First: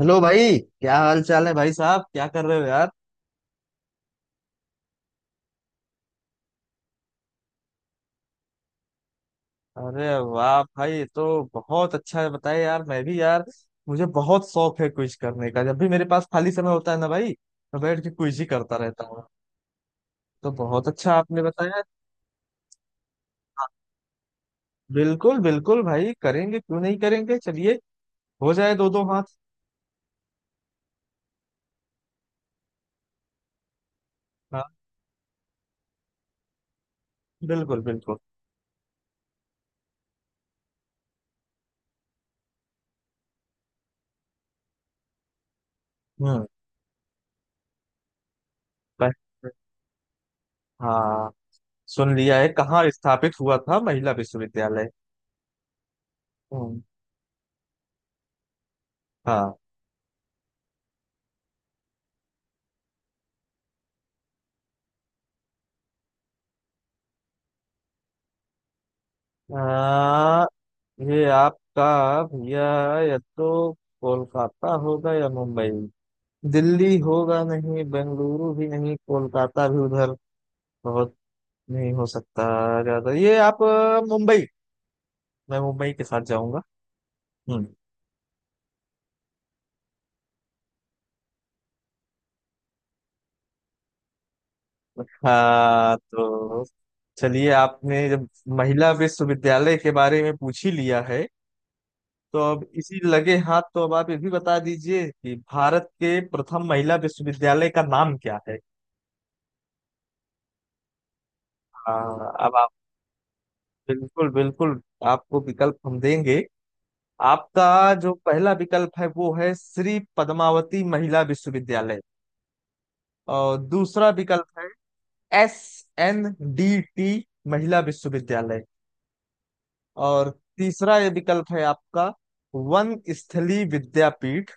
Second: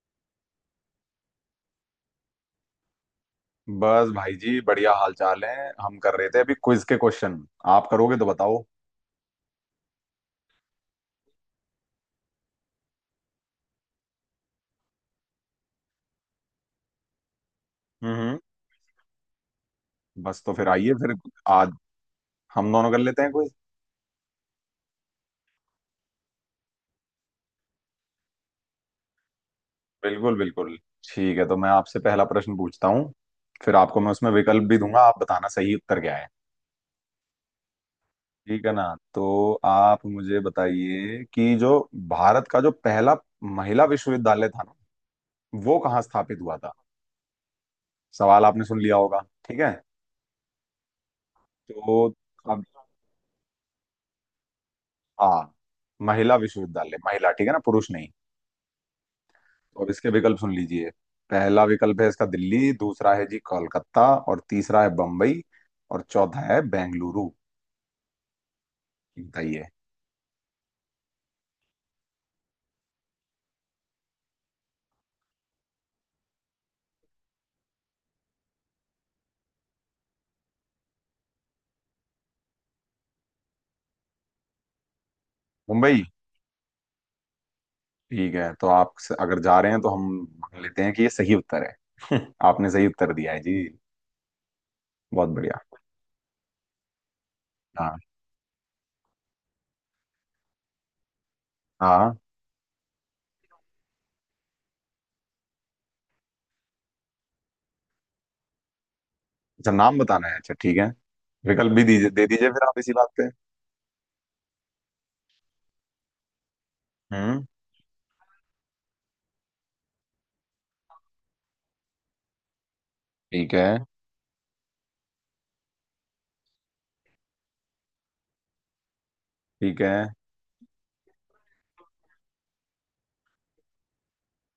Hello भाई, क्या हाल चाल है? भाई साहब क्या कर रहे हो यार? बस भाई जी बढ़िया हाल चाल है। हम कर रहे थे अभी क्विज के क्वेश्चन। आप करोगे तो बताओ। अरे वाह भाई, ये तो बहुत अच्छा है। बताए यार, मैं भी यार, मुझे बहुत शौक है क्विज करने का। जब भी मेरे पास खाली समय होता है ना भाई, मैं बैठ के हम्म। क्विज ही करता रहता हूँ। बस तो तो फिर बहुत आइए फिर। अच्छा आपने आज बताया। हम दोनों कर लेते हैं क्विज। बिल्कुल बिल्कुल भाई, करेंगे क्यों नहीं करेंगे। चलिए हो जाए दो दो हाथ। बिल्कुल बिल्कुल। ठीक है, तो मैं आपसे पहला प्रश्न पूछता हूँ। फिर आपको मैं उसमें विकल्प हाँ, भी दूंगा, आप बताना सही उत्तर क्या है। बिल्कुल बिल्कुल। ठीक है ना? तो आप मुझे बताइए कि जो भारत का जो पहला महिला विश्वविद्यालय था ना, वो कहाँ स्थापित हम्म। हुआ था। सवाल आपने सुन लिया होगा। पह- ठीक है। हाँ, तो सुन लिया है। अब कहाँ स्थापित हुआ था महिला विश्वविद्यालय? हाँ, महिला हम्म। विश्वविद्यालय, महिला, ठीक है ना, पुरुष नहीं। हाँ। और इसके विकल्प सुन लीजिए। पहला विकल्प है इसका दिल्ली, दूसरा है जी कोलकाता, और तीसरा है बम्बई, और चौथा है बेंगलुरु। बताइए। ये आपका भैया, या तो कोलकाता होगा या मुंबई। दिल्ली होगा नहीं, बेंगलुरु भी नहीं, कोलकाता भी उधर बहुत नहीं हो सकता ज्यादा। ये आप मुंबई, मैं मुंबई मुंबई? के साथ जाऊंगा। हम्म। ठीक है, तो अगर जा रहे हैं तो हम मान लेते हैं कि ये सही उत्तर है। आपने सही उत्तर दिया है जी। बहुत बढ़िया। हाँ तो चलिए, हाँ आपने जब महिला विश्वविद्यालय के बारे में पूछ ही लिया है, हाँ हाँ। तो अब इसी लगे हाथ तो अब आप ये भी बता दीजिए कि भारत के प्रथम महिला विश्वविद्यालय का नाम क्या है। अच्छा, नाम बताना है। अच्छा ठीक है। विकल्प भी दीजिए, दे हाँ, दीजिए फिर अब आप इसी बात पे। बिल्कुल बिल्कुल, आपको विकल्प हम देंगे। हम्म। आपका जो पहला विकल्प है वो है श्री पद्मावती महिला विश्वविद्यालय। ठीक और है दूसरा विकल्प है एस एन डी टी महिला विश्वविद्यालय। ठीक है और तीसरा ये विकल्प है आपका वन स्थली विद्यापीठ।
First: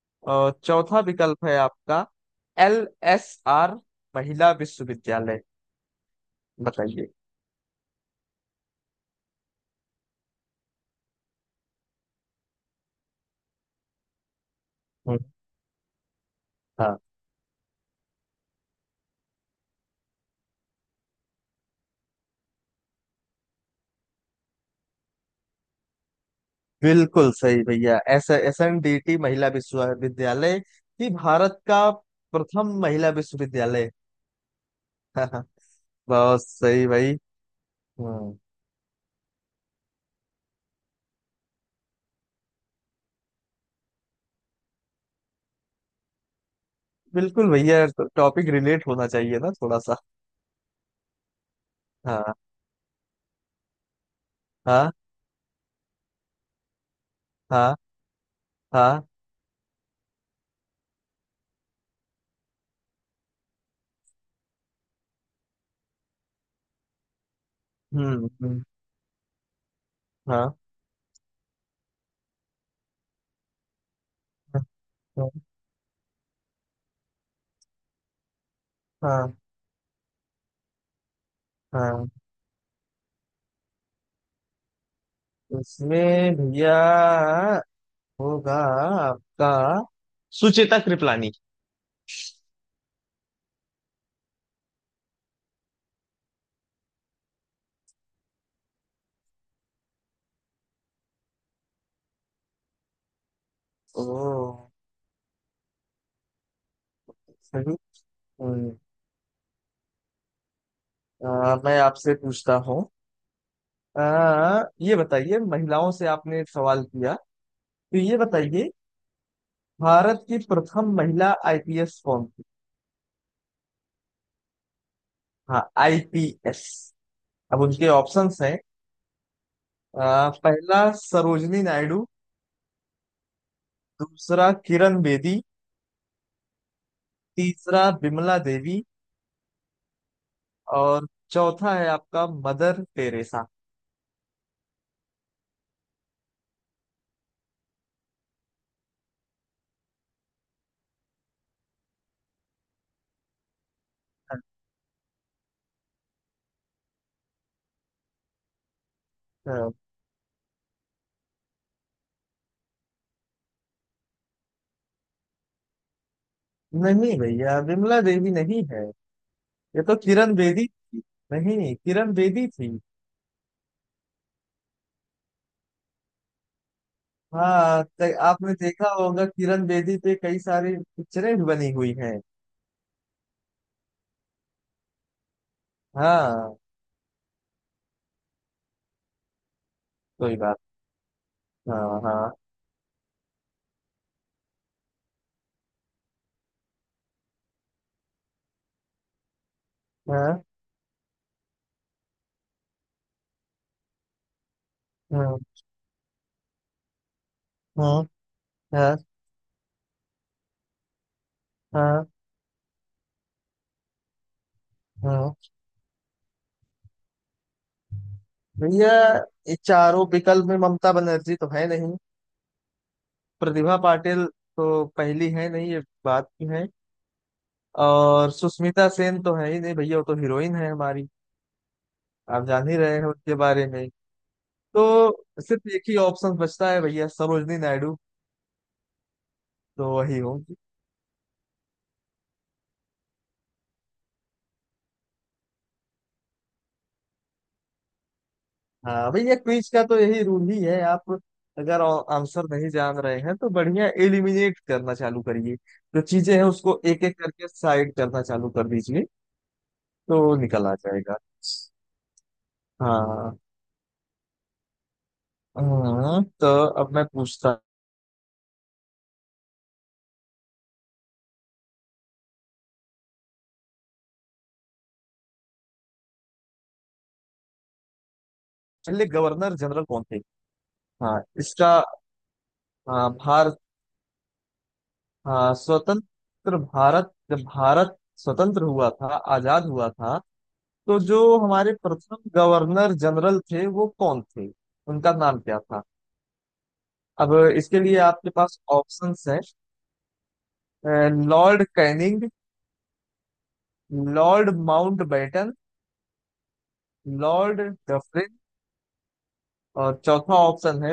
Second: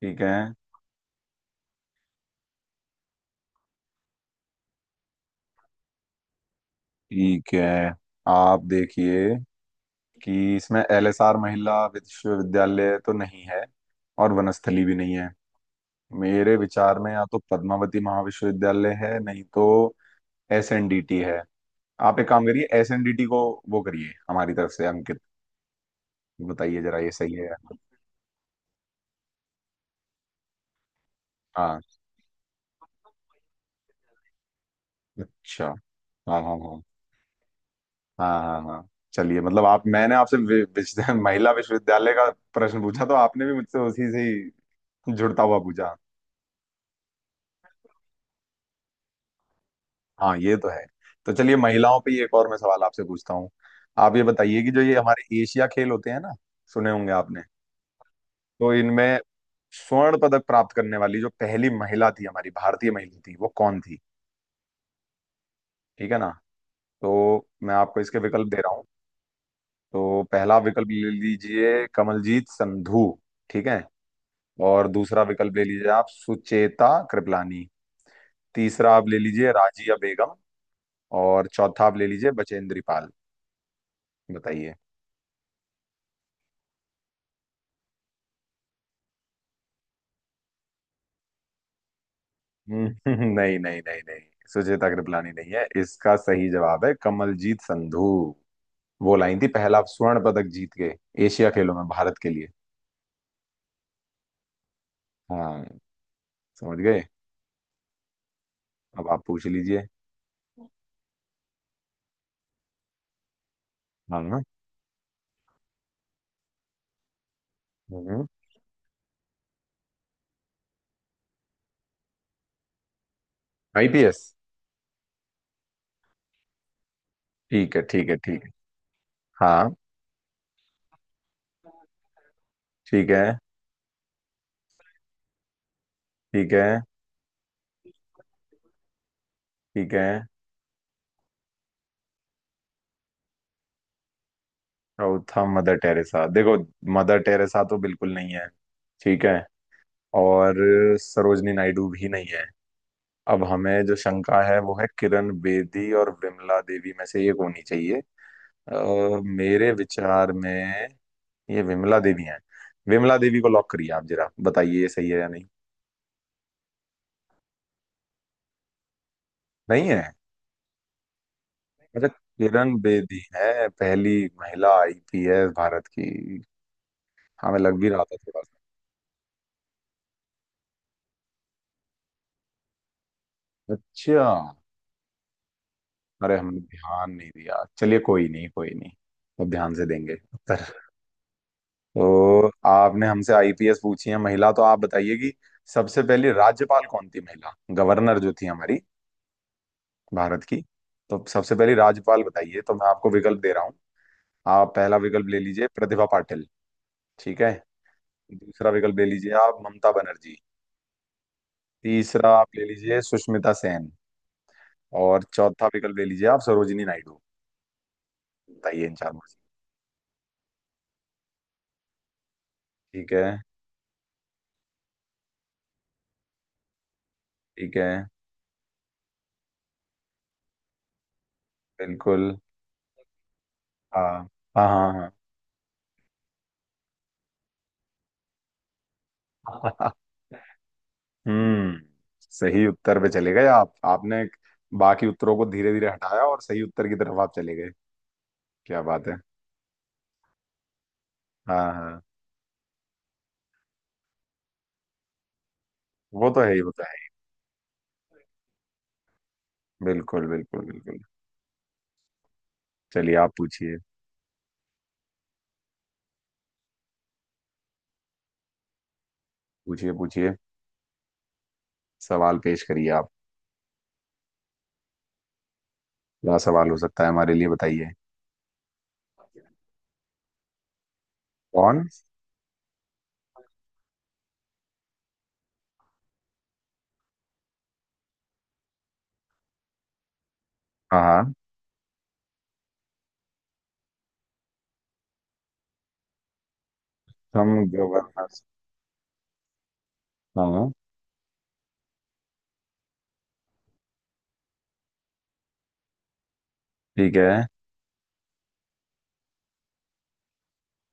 ठीक है और चौथा विकल्प है आपका एल एस आर महिला विश्वविद्यालय। बताइए। ठीक है। आप देखिए कि इसमें एल एस आर महिला विश्वविद्यालय तो नहीं है, और वनस्थली भी नहीं हम्म। है। मेरे विचार हाँ, में या तो पद्मावती महाविश्वविद्यालय है, नहीं तो एस एन डी टी है। आप एक काम करिए, एस एन डी टी को वो करिए हमारी तरफ से अंकित। बताइए जरा ये बिल्कुल सही है या सही नहीं। भैया। S S N D T महिला विश्वविद्यालय ही भारत हाँ। का प्रथम महिला विश्वविद्यालय। अच्छा। हाँ बहुत हाँ हाँ सही भाई। हम्म। हाँ हाँ हाँ चलिए। मतलब आप, मैंने आपसे महिला विश्वविद्यालय का प्रश्न पूछा, तो आपने भी मुझसे उसी से ही जुड़ता हुआ पूछा। बिल्कुल भैया, टॉपिक रिलेट होना चाहिए ना थोड़ा सा। हाँ, ये तो है। तो चलिए, महिलाओं पे ही एक हाँ और मैं सवाल आपसे पूछता हूँ। आप ये बताइए कि जो हाँ ये हमारे एशिया खेल होते हैं ना, सुने होंगे आपने, हाँ तो हाँ। इनमें स्वर्ण पदक प्राप्त करने वाली जो पहली महिला थी, हमारी भारतीय महिला थी, वो कौन थी। ठीक है ना? तो मैं आपको इसके हम्म। विकल्प दे हम्म। रहा हूँ। तो पहला हाँ विकल्प ले लीजिए कमलजीत संधू, ठीक है, और दूसरा हाँ विकल्प ले लीजिए आप सुचेता कृपलानी, तीसरा आप ले हाँ लीजिए राजिया बेगम, और चौथा आप ले हाँ। लीजिए बचेंद्री पाल। बताइए। इसमें भैया होगा आपका सुचेता कृपलानी। हम्म। नहीं नहीं नहीं नहीं, सुचेता कृपलानी नहीं है। इसका सही जवाब है कमलजीत संधू। वो लाइन थी पहला स्वर्ण पदक जीत के एशिया खेलों में भारत के लिए। ओ हाँ, समझ गए? सही। हम्म। अब आप पूछ लीजिए। मैं आपसे पूछता हूँ। हाँ हाँ। ये बताइए, महिलाओं से आपने एक सवाल किया, तो ये हम्म। बताइए भारत की प्रथम महिला आईपीएस कौन थी? आईपीएस? हाँ आईपीएस। अब ठीक है उनके ठीक है ऑप्शंस ठीक है। हैं। हाँ। पहला सरोजनी नायडू। ठीक है दूसरा किरण बेदी। ठीक है तीसरा बिमला देवी। ठीक है। और चौथा है आपका मदर टेरेसा। चौथा मदर टेरेसा, देखो मदर टेरेसा तो बिल्कुल नहीं है। ठीक है। और सरोजनी नायडू भी नहीं है। अब हमें जो शंका है, वो है किरण बेदी और विमला देवी में से एक होनी चाहिए। अ, अच्छा, मेरे विचार में ये विमला देवी हैं। विमला देवी को लॉक करिए आप, जरा बताइए ये सही है या नहीं। नहीं भैया बिमला देवी नहीं है, ये नहीं तो है? किरण बेदी थी। नहीं नहीं, अच्छा, किरण बेदी थी। किरण बेदी है पहली महिला आईपीएस भारत की। हमें लग हाँ, भी रहा था थोड़ा आपने देखा होगा किरण बेदी पे कई सारी पिक्चरें भी बनी हुई हैं। सा। अच्छा। अरे हाँ, हमने ध्यान नहीं दिया, चलिए कोई नहीं कोई नहीं। अब ध्यान से देंगे। कोई बात। हाँ हाँ तो आपने हमसे आईपीएस पूछी है महिला, तो आप बताइए कि सबसे पहली राज्यपाल कौन थी महिला, गवर्नर जो थी हमारी हाँ भारत की। तो सबसे पहली राज्यपाल बताइए। तो मैं आपको विकल्प दे रहा हूँ। आप पहला विकल्प ले हाँ। लीजिए प्रतिभा पाटिल, ठीक है, हाँ दूसरा हाँ विकल्प ले लीजिए आप ममता बनर्जी, हाँ तीसरा आप ले लीजिए सुष्मिता सेन, और हाँ। चौथा विकल्प ले लीजिए आप सरोजिनी नायडू। बताइए भैया, इन चार में से। ये चारों विकल्प में ममता बनर्जी तो है नहीं, ठीक है। प्रतिभा पाटिल तो पहली है नहीं, ये बात की है, ठीक है। और सुष्मिता सेन तो है ही नहीं भैया, वो तो हीरोइन है हमारी, बिल्कुल। आप जान ही रहे हैं उनके बारे में। हाँ हाँ हाँ तो सिर्फ एक ही ऑप्शन बचता है भैया, सरोजनी नायडू, तो हाँ। वही हो। हम्म। सही उत्तर पे चले गए आप। आपने बाकी उत्तरों को धीरे धीरे हटाया और सही उत्तर की तरफ आप चले गए। क्या बात हाँ है। भैया, क्विज का तो यही रूल ही है आप। हाँ अगर हाँ, आंसर नहीं जान रहे हैं तो बढ़िया एलिमिनेट करना चालू करिए। जो वो चीजें तो हैं है ही, वो उसको तो एक है एक करके साइड करना चालू कर दीजिए, ही। बिल्कुल तो बिल्कुल निकल आ बिल्कुल। जाएगा। चलिए आप हाँ। पूछिए। हाँ, तो अब मैं पूछता। पूछिए पूछिए। सवाल पेश करिए आप। क्या सवाल हो सकता है हमारे लिए बताइए। पहले गवर्नर जनरल कौन थे? हाँ इसका। कौन? हाँ, भारत। हाँ, स्वतंत्र भारत, जब भारत स्वतंत्र हुआ था, आजाद हुआ था, तो हाँ। जो हाँ। हमारे प्रथम गवर्नर जनरल थे वो कौन थे, उनका नाम क्या था? अब हम इसके लिए आपके गवर्नर? पास ऑप्शंस है: हाँ। लॉर्ड कैनिंग, लॉर्ड माउंटबेटन, ठीक है। लॉर्ड डफरिन, और चौथा ऑप्शन है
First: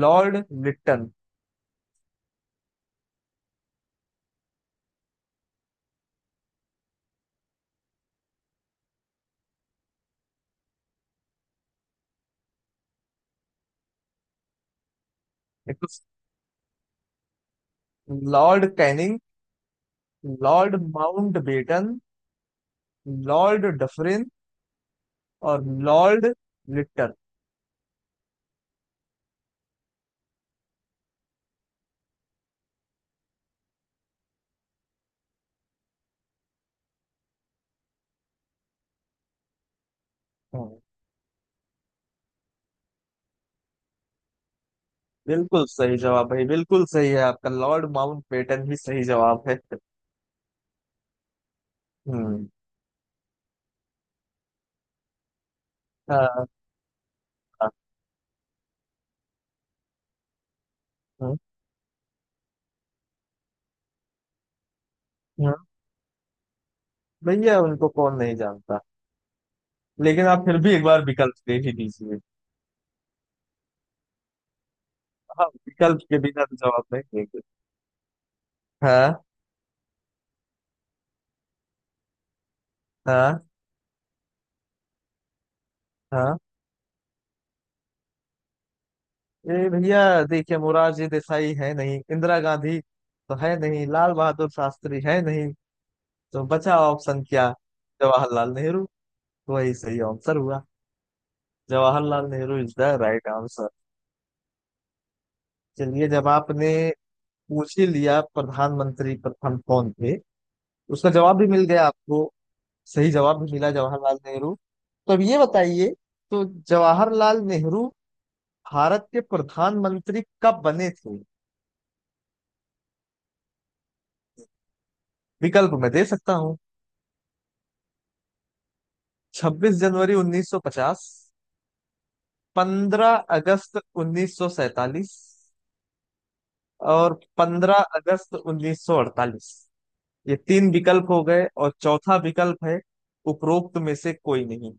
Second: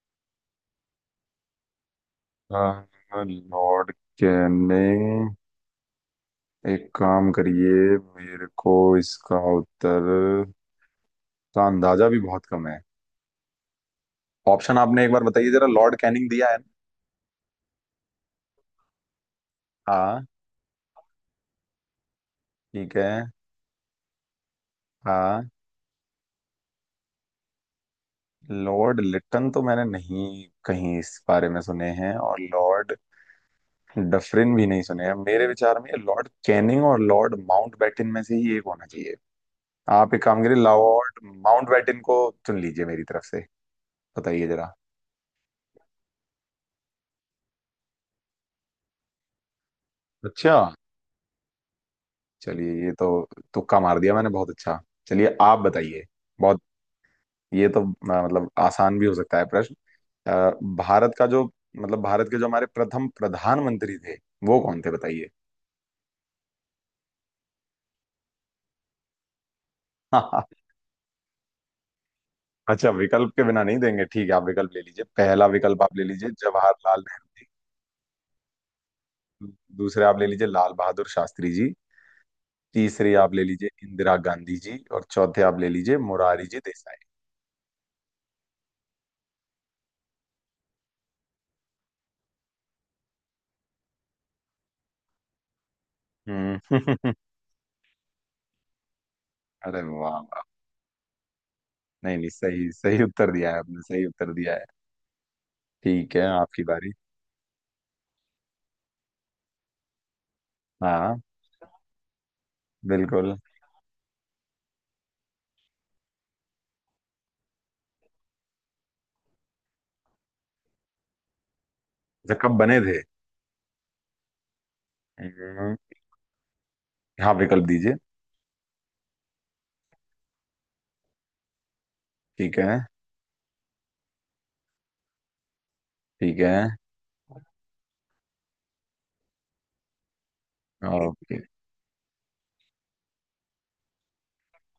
लॉर्ड लिट्टन। अ, लॉर्ड कैने एक काम करिए, मेरे को इसका उत्तर का अंदाजा भी बहुत कम है। ऑप्शन आपने एक बार बताइए जरा, एक तो लॉर्ड कैनिंग दिया है ना? लॉर्ड कैनिंग, हाँ। लॉर्ड माउंटबेटन, ठीक है। लॉर्ड डफरिन, हाँ। और लॉर्ड लिट्टन। लॉर्ड लिटन तो मैंने नहीं कहीं इस बारे में सुने हैं, और लॉर्ड डफरिन भी नहीं सुने हैं। मेरे विचार में ये लॉर्ड कैनिंग और लॉर्ड माउंटबेटन में से ही एक होना चाहिए। आप एक काम करिए, हाँ, लॉर्ड माउंटबेटन को चुन लीजिए मेरी तरफ से। बताइए जरा। बिल्कुल सही जवाब भाई, बिल्कुल सही है आपका। लॉर्ड माउंटबेटन ही सही जवाब है। अच्छा। हम्म। चलिए, ये तो तुक्का मार दिया मैंने, बहुत अच्छा। चलिए आप बताइए। हाँ। बहुत, ये हाँ। तो मतलब आसान भी हो सकता है प्रश्न। आ, भारत का हाँ। जो मतलब भारत के जो हमारे प्रथम प्रधानमंत्री थे, वो कौन थे बताइए। हाँ, भैया उनको कौन नहीं जानता, लेकिन आप फिर भी एक बार विकल्प दे ही दीजिए। अच्छा, विकल्प के बिना नहीं देंगे? ठीक है। आप विकल्प ले लीजिए, पहला हाँ, विकल्प आप विकल्प ले के लीजिए बिना तो जवाब जवाहरलाल नहीं नेहरू देंगे। जी, हाँ दूसरे आप ले लीजिए लाल बहादुर शास्त्री जी, तीसरे आप ले हाँ लीजिए इंदिरा गांधी जी, और चौथे आप ले लीजिए हाँ। मुरारी जी देसाई। ए भैया, देखिए, मोरारजी देसाई है नहीं, इंदिरा गांधी तो है नहीं, लाल बहादुर शास्त्री है नहीं, तो बचा हम्म। ऑप्शन क्या? जवाहरलाल नेहरू, वही अरे सही वाह आंसर वाह। हुआ। नहीं जवाहरलाल नहीं, नेहरू सही इज द सही राइट उत्तर दिया है आंसर। आपने, सही उत्तर दिया है। चलिए, ठीक है, जब आपकी आपने बारी। पूछ ही लिया प्रधानमंत्री प्रथम कौन थे, उसका हाँ। जवाब भी मिल गया आपको, सही बिल्कुल। जवाब भी मिला जवाहरलाल नेहरू। तो अब ये बताइए, तो जवाहरलाल नेहरू भारत के प्रधानमंत्री कब बने थे? अच्छा कब बने थे? विकल्प हम्म, मैं दे सकता हूँ। हाँ, विकल्प दीजिए। 26 जनवरी 1950, ठीक है। 15 अगस्त 1947, ठीक है। और 15 अगस्त 1948, ये तीन विकल्प हो ओके। गए, और चौथा विकल्प है उपरोक्त में से कोई नहीं।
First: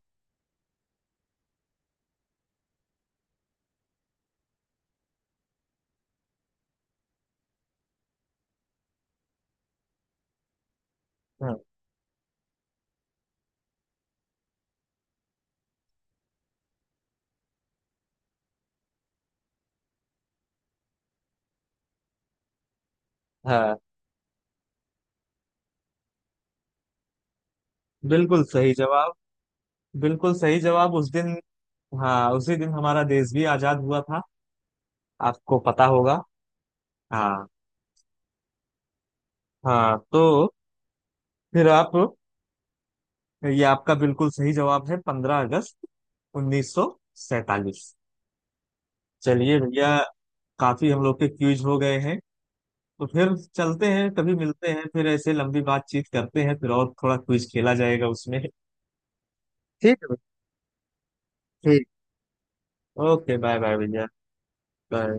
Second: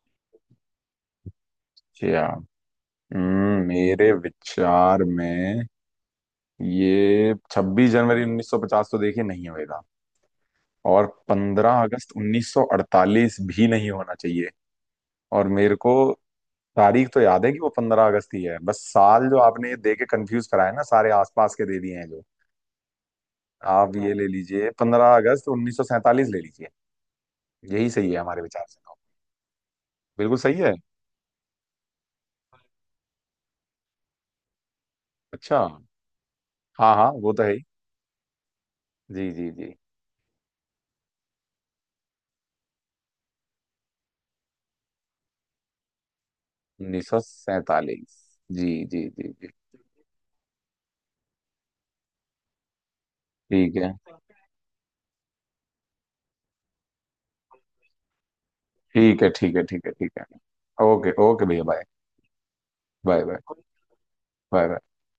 अच्छा। मेरे विचार में ये 26 जनवरी 1950 तो देखिए नहीं होएगा, और हाँ 15 अगस्त 1948 भी नहीं होना चाहिए। और मेरे को तारीख तो याद है कि वो 15 अगस्त ही है, बस साल जो आपने ये दे के कंफ्यूज कराया ना, सारे आसपास के दे दिए हैं जो। हाँ, आप ये ले लीजिए, 15 अगस्त 1947 ले लीजिए, यही सही है हमारे बिल्कुल विचार सही से तो। जवाब, बिल्कुल बिल्कुल सही सही है। जवाब। उस दिन, हाँ, उसी दिन हमारा देश भी आजाद हुआ था, आपको अच्छा। पता होगा। हाँ हाँ, वो तो हाँ है ही। जी जी जी। हाँ, तो फिर आप, ये आपका बिल्कुल सही जवाब है, पंद्रह अगस्त उन्नीस सौ उन्नीस सौ सैतालीस सैतालीस। जी जी जी जी। चलिए भैया, काफी हम लोग के क्यूज हो गए हैं, तो फिर ठीक चलते है हैं। कभी मिलते हैं फिर, ऐसे लंबी बातचीत करते हैं फिर, और थोड़ा क्विज खेला जाएगा उसमें। ठीक है ठीक है ठीक है ठीक है ठीक भाई। है। ओके ओके भैया, बाय। ठीक। Bye bye. Okay bye bye भैया। Bye bye. बाय।